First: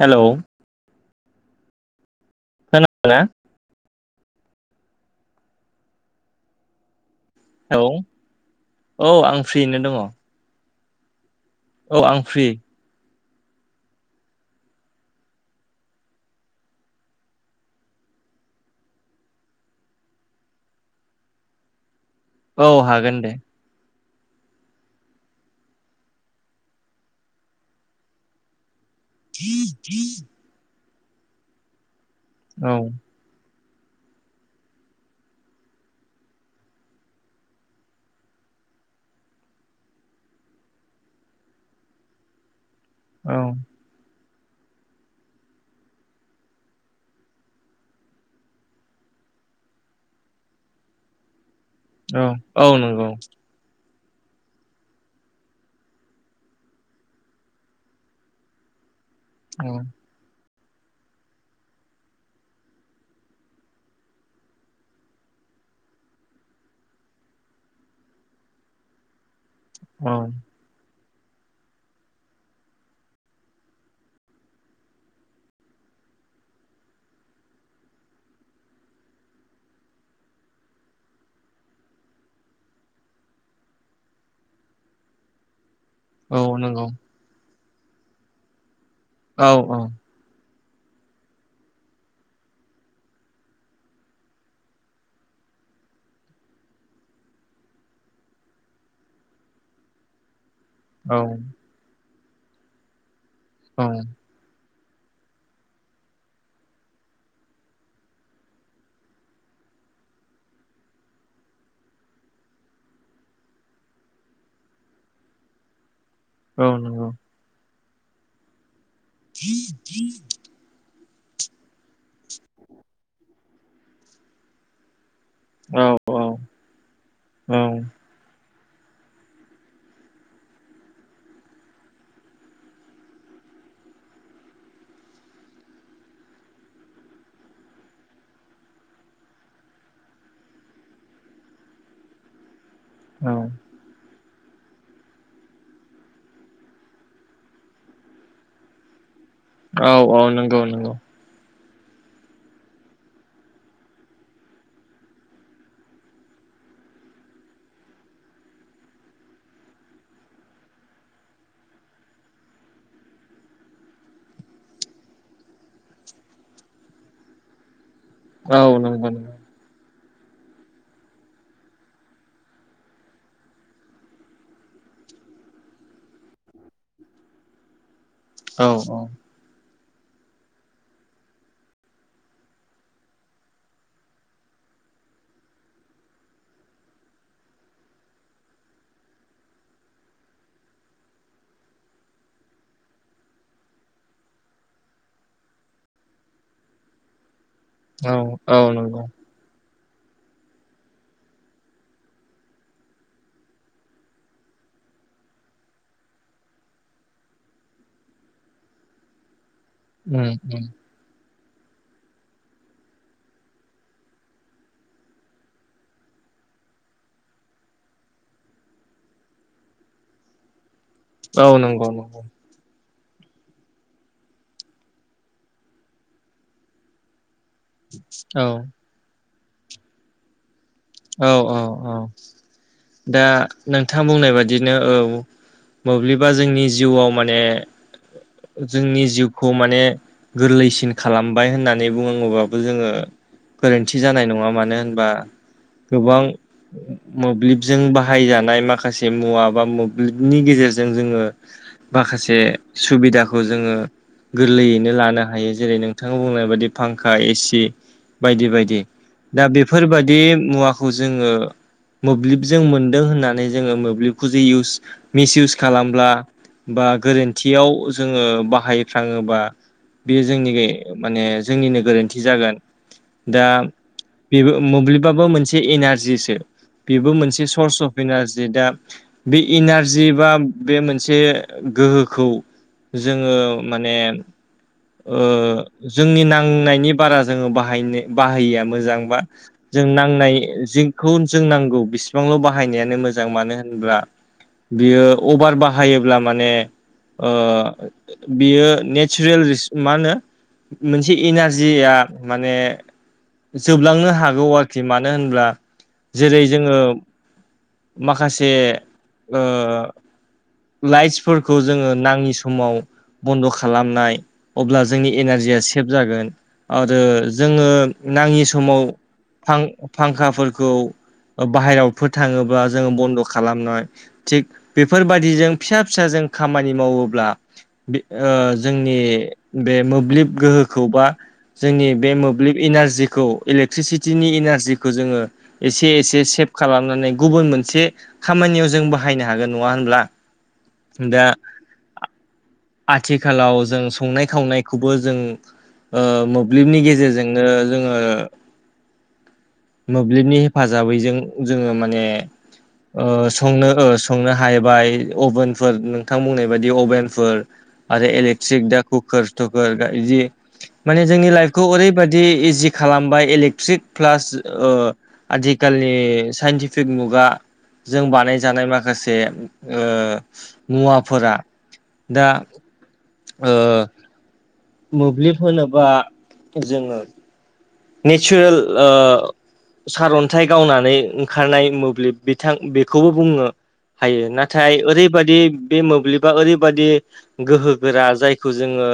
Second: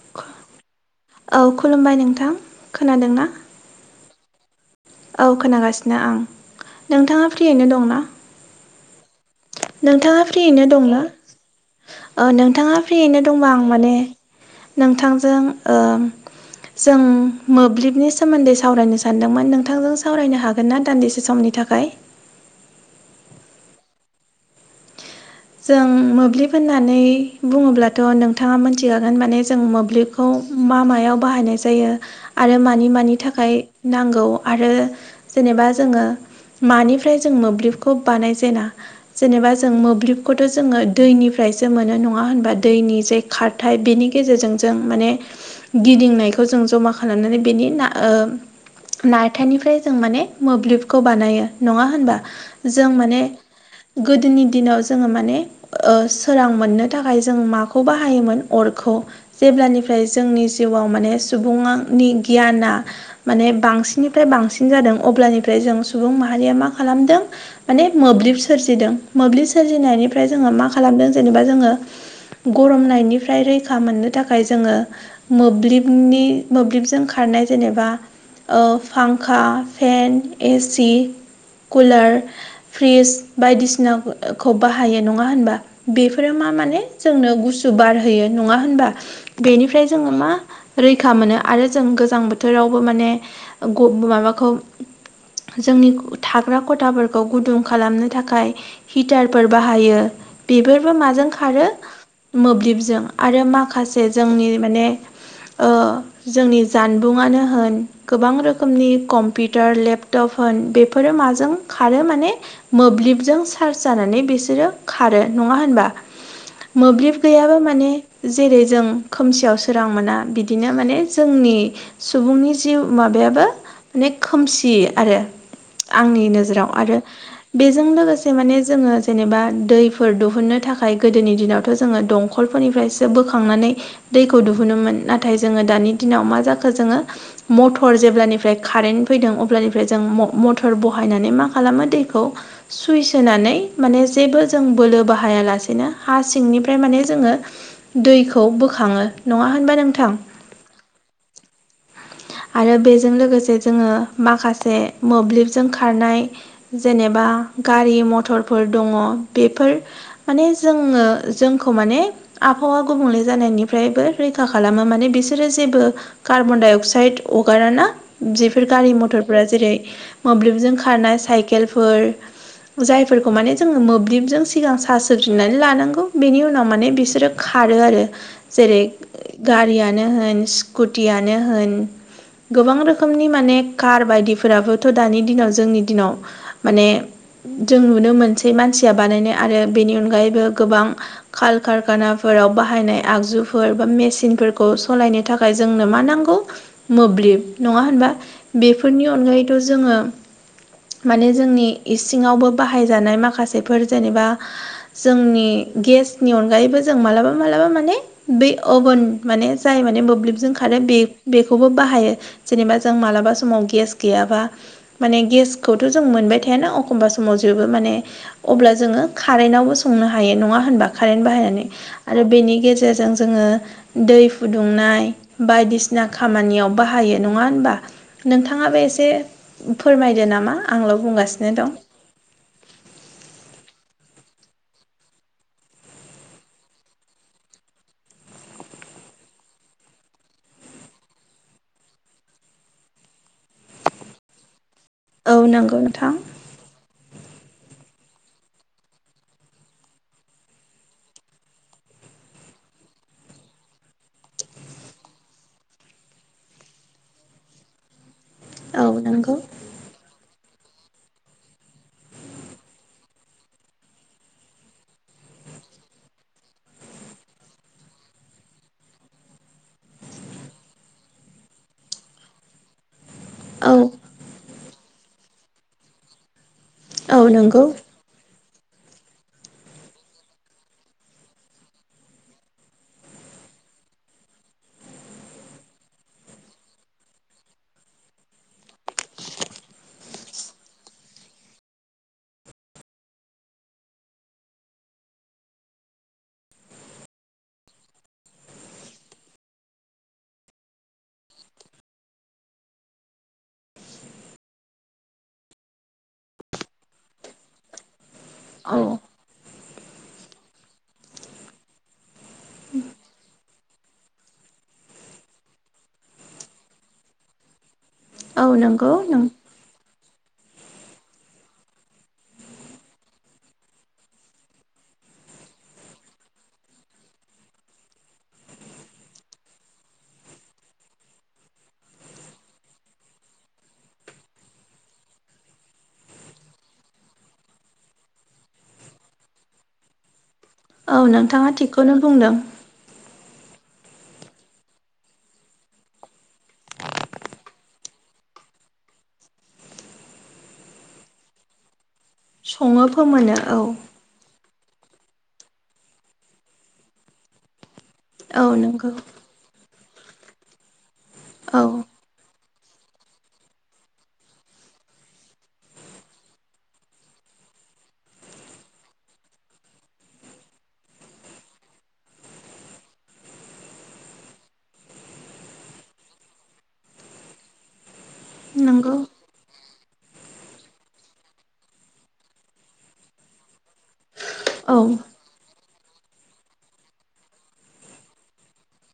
Hello औ खुलुमबाय नोंथां खोनादों खोनादोंना ना? औ खोनागासिनो आं नोंथांङा फ्रियैनो औ दंना? औ आं फ्रियैनो दंङ। नोंथाङा फ्रियैनो दंना? ओ फ्रि नोंथांङा फ्रियैनो दंबा आं माने नोंथांजों ओ जों मोब्लिबनि सोमोन्दै सावरायनो सानदोंमोन नोंथांजों सावरायनो हाग गोन ना दान्दिसे समनि थाखाय औ हागोन दे। जों मोब्लिब होननानै बुंङोब्लाथ नोंथांङा मोनथिखागोन माने जों मोब्लिबखौ मा मायाव बाहायनाय जायो आरो औ मानि मानि थाखाय नांगौ आरो जेनेबा जोंङो मानिफ्राय जों मोब्लिबखौ बानायजेना जेनेबा जों मोब्लिब खौथ जोंङो दैनिफ्रायसो मोनो नंङा होनबा? दैनि जे औ खारथाय बेनि गेजेरजों जों माने गिदिंनायखौ जों जमा खालामनानै बेनि ना ओ नारथायनिफ्राय जों माने मोब्लिबखौ बानायो। नंङा होनबा औ औ जों नंगौ माने गोदोनि दिनाव जोंङो माने सोरां ओ मोननो थाखाय जों माखौ बाहायोमोन अरखौ औ जेब्लानिफ्राय जोंनि जिउआव माने सुबुंयानि गियाना माने बांसिननिफ्राय बांसिन जादों अब्लानिफ्राय जों सुबुं माहारिया मा खालामदों माने मोब्लिब सोरजिदों मोब्लिब सोरजिनायनिफ्राय औ जोंङो मा खालामदों जेनेबा जोंङो गरमनायनिफ्राय रैखा मोननो थाखाय जोंङो मोब्लिबनि मोब्लिबजों खारनाय जेनेबा ओ फांखा, फेन, एसि कुलार, फ्रिज बायदिसिना खौ बाहायो नंङा होनबा? बेफोरो औ मा माने नंगौ जोंनो गुस उ बार होयो नंङा होनबा औ औ बेनिफ्राय जोंङो मा रैखा मोनो आरो जों गोजां बोथोरावबो माने ग माबाखौ जोंनि थाग्रा खथाफोरखौ गुदुं खालामनो थाखाय हिटारफोर बाहायो बेफोरबो औ माजों खारो मोब्लिबजों आरो मा औ खासे जोंनि माने ओ जोंनि जानबुं आनो होन गोबां रोखोमनि कम्पिउटार, लेपटप होन बेफोरो माजों खारो माने मोब्लिबजों चार्ज जानानै बिसोरो खारो नंङा होनबा? औ नंगौ मोब्लिब गैयाबो माने जेरै जों खोमसियाव सोरां मोना बिद बिनो माने जोंनि सुबुंनि जिउ माबायाबो ने खोमसि आरो औ आंनि नोजोराव आरो बेजों लोग माने जोंङो जेनेबा दैफोर दिहुननो थाखाय गोदोनि दिनावथ जोंङो दं नखल फोरनिफ्रायसो बोखांनानै दैखौ दुहुनोमोन नाथाय जोंङो दानि दिनाव मा जाखो जोंङो मटर जेब्लानिफ्राय कारेन्ट फैदों अब्लानिफ्राय जों म-मटर बहायनानै मा खालामो दैखौ सुइस होनानै माने जेबो जों बोलो बाहाया लासेनो हा सिंनिफ्राय माने जोङो दैखौ बोखांङो नंङा होनबा नोंथां? नोंगौ नोंगौ। आरो बेजों लोगोसे जोङो माखासे मोब्लिबजों खारनाय जेनेबा गारि मथरफोर दङ' बेफोर माने जोङो जोंखौ माने आबहावा गुबुंले जानायनिफ्रायबो रैखा खालामो माने बिसोरो जेबो कार्बन डाइ अक्साइद अगाराना औ जेफोर गारि नंगौ नंगौ मथरफोरा जेरै मोब्लिबजों खारनाय साइकेलफोर जायफोरखौ माने जोङो मोब्लिबजों सिगां सार्ज होफिन नानै लानांगौ बेनि उनाव माने बिसोरो खारो आरो औ जेरै गारियानो होन स्कु टियानो होन। गोबां रोखोमनि माने कार बायदि फोराबोथ' दानि दिनाव जोंनि दिनाव माने जों नुनो मोनसै मानसिया बानायनाय आरो बेनि अनगायैबो गोबां काल कारखाना फोराव बाहायनाय आगजुफोर बा मेचिन फोरखौ सालायनो थाखाय थाखाय जोंनो मा नांगौ मोब्लिब नङा होनबा? औ औ नंगौ बेफोरनि अनगायै थ' जोङो माने जोंनि इसिङावबो बाहायजानाय माखासेफोर जेनेबा जोंनि गेसनि अनगायैबो जों मालाबा मालाबा माने बै अभन माने जाय माने उम मोब्लिबजों उम खारो बे खौबो बाहायो जेनेबा जों मालाबा समाव गेस गैयाबा माने गेसखौथ' जों मोनबाय थायाना अखमबा समाव जेबो माने अब्ला जोङो कारेन्टावबो संनो हायो नङा होनबा? कारेन्ट औ बाहायनानै नंगौ नंगौ आरो बेनि गेजेरजों जोङो दै फुदुंनाय बायदिसिना खामानियाव बाहायो नङा होनबा? औ नोंथाङाबो एसे फोरमायदो नामा आंल' बुंगासिनो दं। अ। दा नोंथाङा बुंनाय बादिनो औ। मोब्लिबा जोंनि जिउआव माने जोंनि जिउखौ माने गोरलैसिन खालामबाय होननानै बुंङो बाबो जोङो गोरोन्थि जानाय नङा मानो होनबा औ नोंग गोबां [inaudible] मोब्लिबजों बाहाय जानाय माखासे मुवा बा मोब्लिब नि गेजेरजों जोङो माखासे सुबिदाखौ जोङो गोरलैयैनो लानो हायो जेरै नोंथाङा बुंनाय बादि फांखा ए सि। बायदि बायदि औ नंगौ दा बेफोरबादि मुवाखौ जोङो मोब्लिबजों मोन्दों होननानै जोङो मोब्लिबखौ जे इउस मिस इउस खालामब्ला बा गोरोन्थियाव जोङो बाहाय फ्राङोबा बेयो जोंनि गे माने जोंनिनो गोरोन्थि जागोन। दा औ बेबो मोब्लिबाबो मोनसे एनारजिसो बेबो औ मोनसे नंगौ सर्स अफ इनारजि दा बे इनारजि बा बे मोनसे गोहोखौ जोङो माने ओ जोंनि नां नायनि बारा जोङो बाहायनो बाहायिया मोजां बा जों नांनाय जि खौ जों नांगौ बेसेबांल' बाहायनायानो मोजां मानो होनब्ला बियो अभार बाहायोब्ला माने ओ बियो नेसुरेल रिस मा होनो? मोनसे एनारजि आ माने जोबलांनो हा गौ आरखि मानो होनब्ला जेरै जोङो माखासे औ ओ लाइट्स फोरखौ जोङो नाङि सम समाव बन्द' खालामनाय। अब्ला जोंनि एनारजिया सेभ जागोन आरो जोङो नाङि औ समाव नंगौ फां फांखा फोरखौ बाहेराव फोर थाङोब्ला जोङो बन्द' खालामनाय। थिग बेफोरबादि जों फिसा फिसाजों जों खामानि मावोब्ला बि ओ जोंनि बे मोब्लिब गोहोखौ बा जोंनि बे मोब्लिब इनारजिखौ इलेक्ट्रिसिटिनि इनारजिखौ जोङो एसे एसे सेभ खालामनानै गुबुन मोनसे खामानियाव जों बाहायनो हागोन नङा होनब्ला? औ दा नोंथाङा थिगखौनो बुंदों। आथिखालाव जों संनाय खावनायखौबो जों ओ मोब्लिबनि गेजेरजोंनो जोङो मोब्लिबनि हेफाजाबैजों जोङो माने सङो ओ फोमोनो औ संनो ओ संनो हाहैबाय अभेनफोर नोंथां बुंनाय बायदि अभेनफोर आरो औ इलेकट्रिक दा नंगौ कुकोर थुकोर बिदि माने जोंनि लाइफखौ औ ओरै बायदि इजि खालामबाय इलेक्ट्रिक प्लास ओ आथिखालनि साइन्टि फिक मुगा जों बानाय जानाय माखासे ओ मुवाफोरा दा ओ मोब्लिब होनोबा जोङो नेचुरेल ओ नंगौ सारन्थाइ गावनानै ओंखारनाय मोब्लिब बिथां बेखौबो बुङो हायो ना। थाय औ ओरैबादि बे मोब्लिबा ओरैबादि गोहोगोरा जायखौ जोङो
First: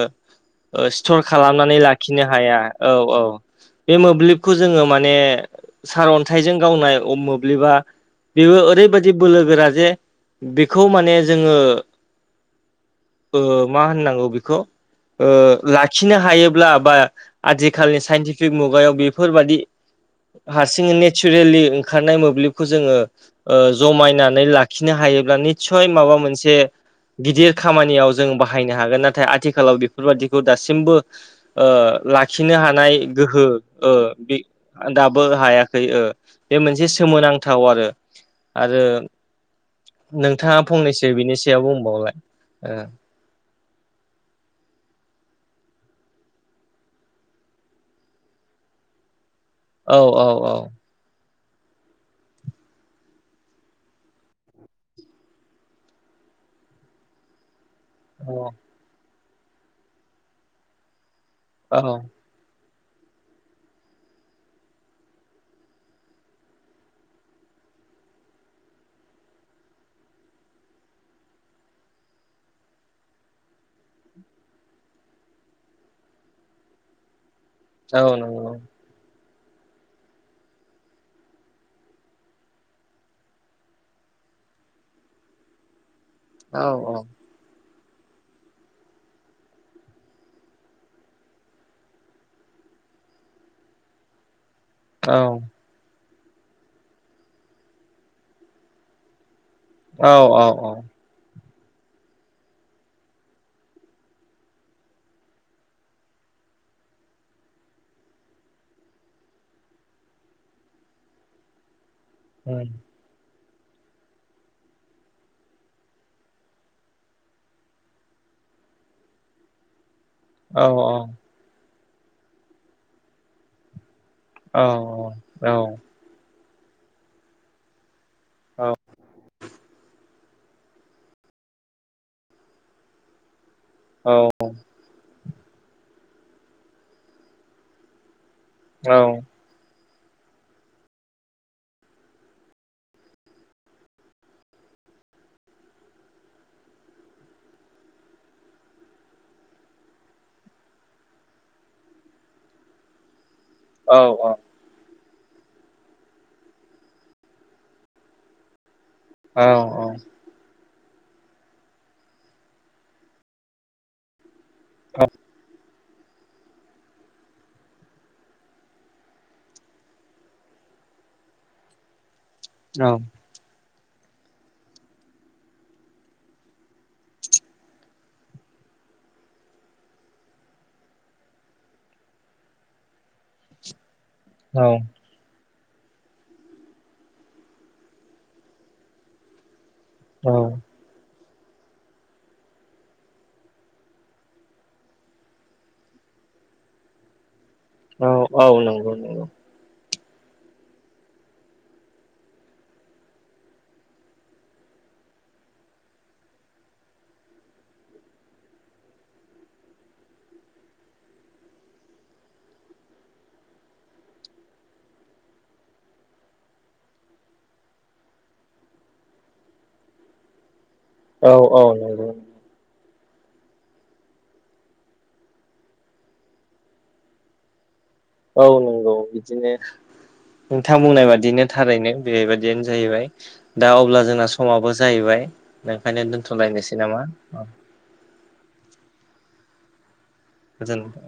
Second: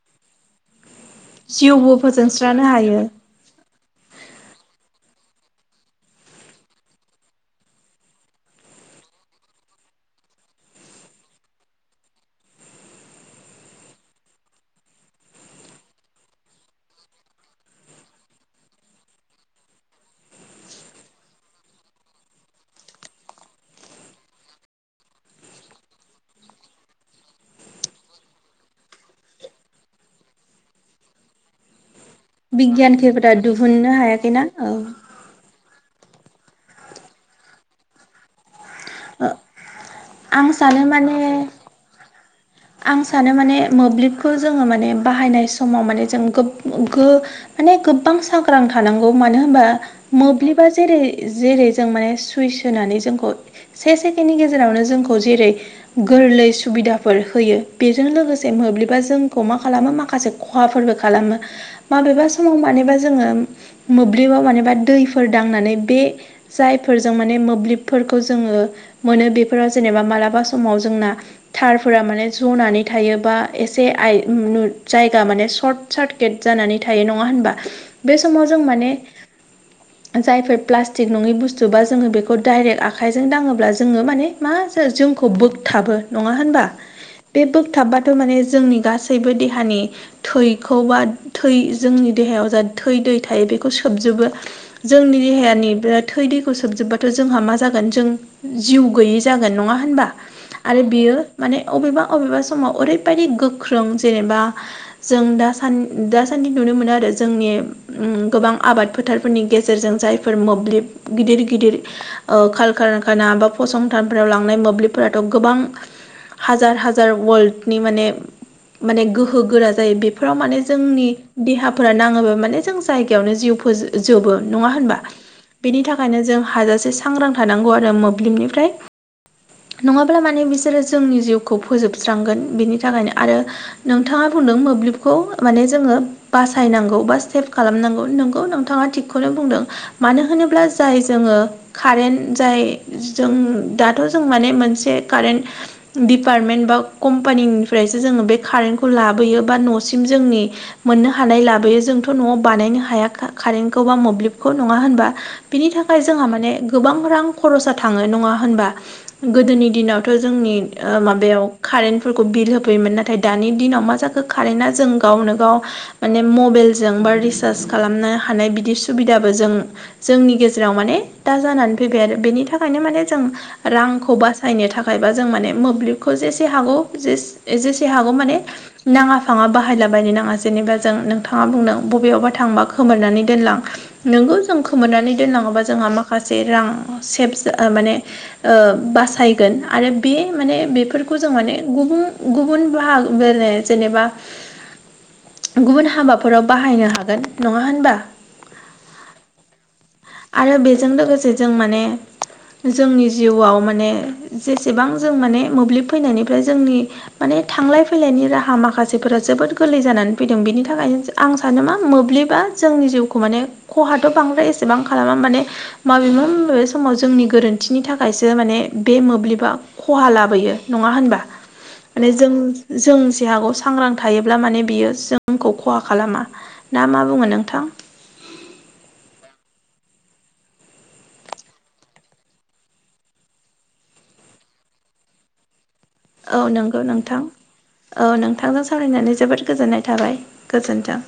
ओ स्टर खालामनानै जिउबो लाखिनो हाया फोजोंस्रानो औ हायो औ। बे मोब्लिबखौ जोङो माने सारअन्थाइजों गावनाय अ मोब्लिबा बेबो ओरैबादि बोलो गोरा जे बेखौ माने जोङो ओ मा होननांगौ बेखौ ओ लाखिनो हायोब्ला बा आथिखालनि साइनटि [unintelligible] मुगायाव बेफोर बादि हारसिङै नेचारेलि ओंखारनाय मोब्लिबखौ जोङो ओ जमायनानै लाखिनो हायोब्ला निस्सय माबा मोनसे गिदिर खामानियाव जों बाहायनो हागोन। नाथाय आथिखालाव बेफोरबादिखौ दासिमबो ओ लाखिनो हानाय बिगियानखिफोरा गोहो दिहुननो ओ बे हायाखैना आन्दा दाबो हायाखै ओ बे मोनसे सोमोनांथाव आरो आरो औ आं नोंथाङा सानो फंनैसो बिनि माने सायाव बुंबावलाय ओ आं सानो माने मोब्लिबखौ जोङो माने बाहायनाय समाव माने जों गोब गो माने गोबबां सांग्रां थानांगौ मानो होनबा ओ औ औ मोब्लिबा जेरै जेरै जों माने सुइस होनानै जोंखौ से सेकेण्डनि गेजेरावनो जोंखौ जेरै गोरलै सुबिदाफोर होयो बेजों लोगोसे मोब्लिबा जोंखौ मा खालामो माखासे खहाफोरबो खालामो। औ औ माबेबा समाव मानेबा जोङो मोब्लिबाव मानेबा दैफोर दांनानै बे जायफोरजों माने मोब्लिबफोरखौ जोङो मोनो बेफोराव जेनेबा मालाबा समाव जोंना थारफोरा माने ज'नानै थायो बा एसे आइ नु जायगा माने सर्ट सार्किट जानानै थायो नङा होनबा? औ बे समाव नंगौ जों माने जायफोर प्लास्टिक नङै बुस्थु बा जोङो बेखौ डाइरेक्ट आखाइजों दाङोब्ला जोङो माने मा जो-जोंखौ बोगथाबो नङा औ होनबा? बे बोगथाबाथ' माने जोंनि गासैबो देहानि थैखौ बा थै जोंनि देहायाव जा थै दै थायो बेखौ सोबजोबो। जोंनि देहायानि बिराद थै दैखौ सोबजोब्बाथ' जोंहा मा जागोन जों जिउ गैयि जागोन नङा औ होनबा आरो बियो माने अबेबा अबेबा समाव ओरैबायदि गोख्रों जेनेबा जों दासान दासान्दि नुनो मोनो आरो जोंनि उम गोबां आबाद फोथारफोरनि गेजेरजों जायफोर मोब्लिब गिदिर गिदिर ओ काल कारखाना बा फसंथानफोराव लांनाय मोब्लिबफोराथ' गोबां हाजार हा जार वाल्दनि माने माने गोहो गोरा जायो। बेफोराव माने जोंनि देहाफोरा नाङोबा माने जों जायगायावनो जिउ फोजो जोबो नङा होनबा बेनि था [unintelligible] जों हाजासे सांग्रां थानांगौ आरो मोब्लिबनिफ्राय नङा ब्ला माने बिसोर जोंनि जिउखौ फोजोबस्रांगोन बिनि थाखायनो आरो नोंथाङा दों मोब्लिबखौ माने जोङो बासायनांगौ बा सेब खालामनांगौ नंगौ नों थाङा थिगखौनो बुंदों मानो होनोब्ला जाय जोङो कारेन्ट जाय जों दाथ' जों माने मोनसे कारेन्ट दिप दिडिपार्टमेन्ट बा कम्पानिनिफ्रायसो जोङो बे कारेन्टखौ लाबोयो बा न'सिम जोंनि मोननो हानाय लाबोयो जोंथ' न'आव बानायनो हाया का-कारेन्टखौ बा औ मोब्लिबखौ। नङा होनबा बिनि थाखाय जोंहा माने गोबां रां खरसा थाङो नङा होनबा। गोदोनि दिनावथ' जोंनि ओ माबायाव कारेन्टफोरखौ बिल होफैयोमोन। नाथाय दानि दिनाव मा जाख खारेना जों गावनो गाव माने मबेलजों बा रिसार्ज खालामनो हानाय बिदि सुबिदाबो जों जोंनि गेजेराव माने दा जानानै फैबाय आरो बेनि था खायनो माने जों रांखौ बासायनो थाखाय बा जों माने मोब्लिबखौ जेसे हागौ जेस जेसे हागौ माने नाङा फाङा बाहायला बायनो नाङा जेनेबा जों नोंथाङा बुंदों बबेयावबा थांबा खोमोरनानै दोनलां। नोंगौ जों खोमोरनानै दोनलाङोबा जोंहा मा माखासे रां सेब माने ओ बासायगोन आरो बे माने बे फोरफोरखौ जों माने गुबुन गुबुन बाहाग [unintelligible] जेनेबा गुबुन हाबाफोराव बाहायनो हागोन नङा होन औ औ नंगौ नंगौ। आरो बेजों लोगोसे जों माने जोंनि जिउआव माने जेसेबां जों माने मोब्लिब फैनायनिफ्राय जोंनि माने थांलाय फैलायनि राहा माखासेफोरा जोबोद गोरलै जानानै फैदों बेनि थाखायनो आं सानो मा मोब्लिबा जोंनि जिउखौ माने खहाथ' बांद्राय एसेबां खालामा माने माबेबा माबेबा समाव जोंनि गोरोन्थिनि थाखायसो माने बे मोब्लिबा खहा लाबोयो नङा होनबा औ औ माने नंगौ औ जों जों जे हागौ सांग्रां थायोब्ला माने बियो जोंखौ खहा खालामा। ना मा बुङो नोंथां। औ नंगौ बिदिनो नोंथां बुंनाय बादिनो थारैनो बेबायदियानो जाहैबाय। दा अब्ला जोंना समाबो जाहैबाय ओंखायनो औ दोन्थ'लायनोसै नंगौ नामा। नोंथां औ नोंथांजों सावरायनानै जोबोद गोजोननाय थाबाय। गोजोन गोजोन्थों